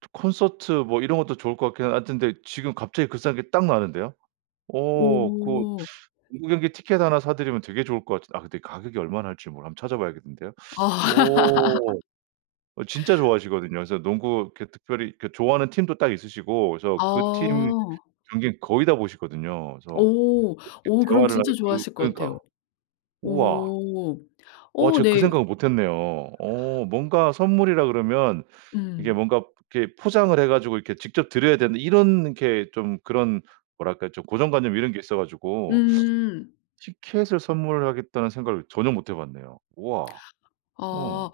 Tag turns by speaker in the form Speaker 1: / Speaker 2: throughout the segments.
Speaker 1: 저 콘서트 뭐 이런 것도 좋을 것 같긴 아 근데 지금 갑자기 그 싼 게 딱 나왔는데요. 오. 고
Speaker 2: 오.
Speaker 1: 농구 경기 티켓 1 사드리면 되게 좋을 것 같은 아 근데 가격이 얼마 할지 몰라 한번 찾아 봐야겠는데요.
Speaker 2: 아.
Speaker 1: 오. 어 진짜 좋아하시거든요. 그래서 농구 이렇게 특별히 좋아하는 팀도 딱 있으시고 그래서 그 팀
Speaker 2: 어.
Speaker 1: 경기 거의 다 보시거든요. 그래서 그
Speaker 2: 오. 오
Speaker 1: 이
Speaker 2: 그럼
Speaker 1: 대화를 하면
Speaker 2: 진짜
Speaker 1: 그
Speaker 2: 좋아하실 것 같아요.
Speaker 1: 그러니까. 우와.
Speaker 2: 오.
Speaker 1: 와
Speaker 2: 오
Speaker 1: 제가
Speaker 2: 네.
Speaker 1: 그 생각을 못했네요. 어 뭔가 선물이라 그러면 이게
Speaker 2: 음.
Speaker 1: 뭔가 이렇게 포장을 해 가지고 이렇게 직접 드려야 되는데 이런 게 좀 그런 뭐랄까 좀 고정관념 이런 게 있어 가지고
Speaker 2: 음.
Speaker 1: 티켓을 선물하겠다는 생각을 전혀 못 해 봤네요. 우와. 어.
Speaker 2: 아.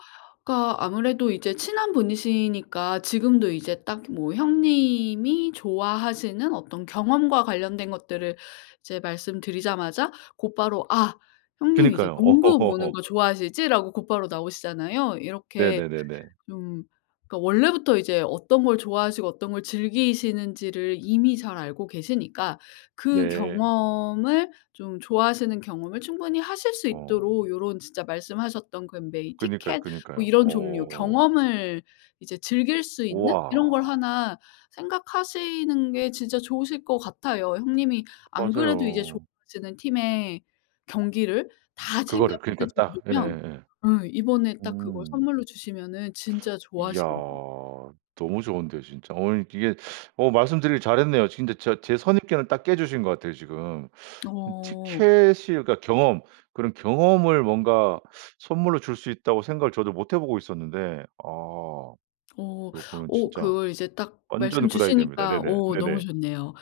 Speaker 2: 그러니까 아무래도 이제 친한 분이시니까 지금도 이제 딱 뭐 형님이 좋아하시는 어떤 경험과 관련된 것들을 이제 말씀드리자마자 곧바로 "아 형님 이제
Speaker 1: 그니까요.
Speaker 2: 농구 보는 거 좋아하시지?"라고 곧바로 나오시잖아요. 이렇게
Speaker 1: 네네네네.
Speaker 2: 좀 그러니까 원래부터 이제 어떤 걸 좋아하시고 어떤 걸 즐기시는지를 이미 잘 알고 계시니까 그
Speaker 1: 네.
Speaker 2: 경험을 좀 좋아하시는 경험을 충분히 하실 수
Speaker 1: 어.
Speaker 2: 있도록 요런 진짜 말씀하셨던 그 메이
Speaker 1: 그니까요,
Speaker 2: 티켓 뭐
Speaker 1: 그니까요.
Speaker 2: 이런 종류
Speaker 1: 어.
Speaker 2: 경험을 이제 즐길 수 있는 이런 걸
Speaker 1: 우와.
Speaker 2: 1 생각하시는 게 진짜 좋으실 것 같아요. 형님이 안 그래도 이제
Speaker 1: 맞아요.
Speaker 2: 좋아하시는 팀의 경기를 다 챙겨
Speaker 1: 그거를.
Speaker 2: 보실
Speaker 1: 그러니까 딱.
Speaker 2: 정도면
Speaker 1: 예예예.
Speaker 2: 음 이번에 딱 그걸
Speaker 1: 음.
Speaker 2: 선물로 주시면은 진짜
Speaker 1: 이야.
Speaker 2: 좋아하시겠네요.
Speaker 1: 너무 좋은데 진짜. 어 이게 어 말씀드리기를 잘했네요. 진짜 저 제 선입견을 딱 깨주신 것 같아요 지금. 음
Speaker 2: 어.
Speaker 1: 티켓이 그러니까 경험 그런 경험을 뭔가 선물로 줄 수 있다고 생각을 저도 못 해 보고 있었는데 아
Speaker 2: 어.
Speaker 1: 요거는
Speaker 2: 어
Speaker 1: 진짜
Speaker 2: 그걸 이제 딱 말씀
Speaker 1: 완전 good idea입니다.
Speaker 2: 주시니까
Speaker 1: 네네.
Speaker 2: 어 너무
Speaker 1: 네네.
Speaker 2: 좋네요.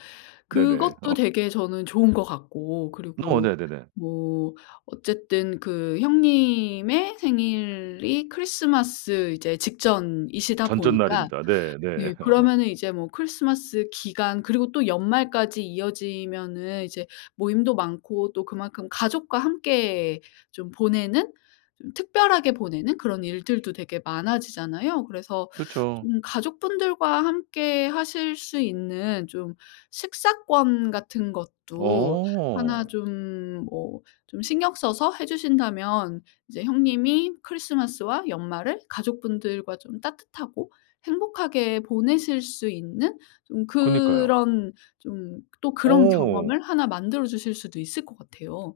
Speaker 1: 네네.
Speaker 2: 그것도
Speaker 1: 어.
Speaker 2: 되게 저는 좋은 것 같고
Speaker 1: 어.
Speaker 2: 그리고
Speaker 1: 네네네.
Speaker 2: 뭐 어쨌든 그 형님의 생일이 크리스마스 이제 직전이시다 보니까
Speaker 1: 전전날입니다. 네. 네.
Speaker 2: 예
Speaker 1: 어.
Speaker 2: 그러면은 이제 뭐 크리스마스 기간 그리고 또 연말까지 이어지면은 이제 모임도 많고 또 그만큼 가족과 함께 좀 보내는 좀 특별하게 보내는 그런 일들도 되게 많아지잖아요. 그래서
Speaker 1: 그쵸.
Speaker 2: 좀 가족분들과 함께 하실 수 있는 좀 식사권 같은 것도 1
Speaker 1: 어.
Speaker 2: 좀 뭐 좀 신경 써서 해 주신다면 이제 형님이 크리스마스와 연말을 가족분들과 좀 따뜻하고 행복하게 보내실 수 있는 좀
Speaker 1: 그니까요.
Speaker 2: 그런 좀 또 그런
Speaker 1: 어.
Speaker 2: 경험을 1 만들어 주실 수도 있을 것 같아요.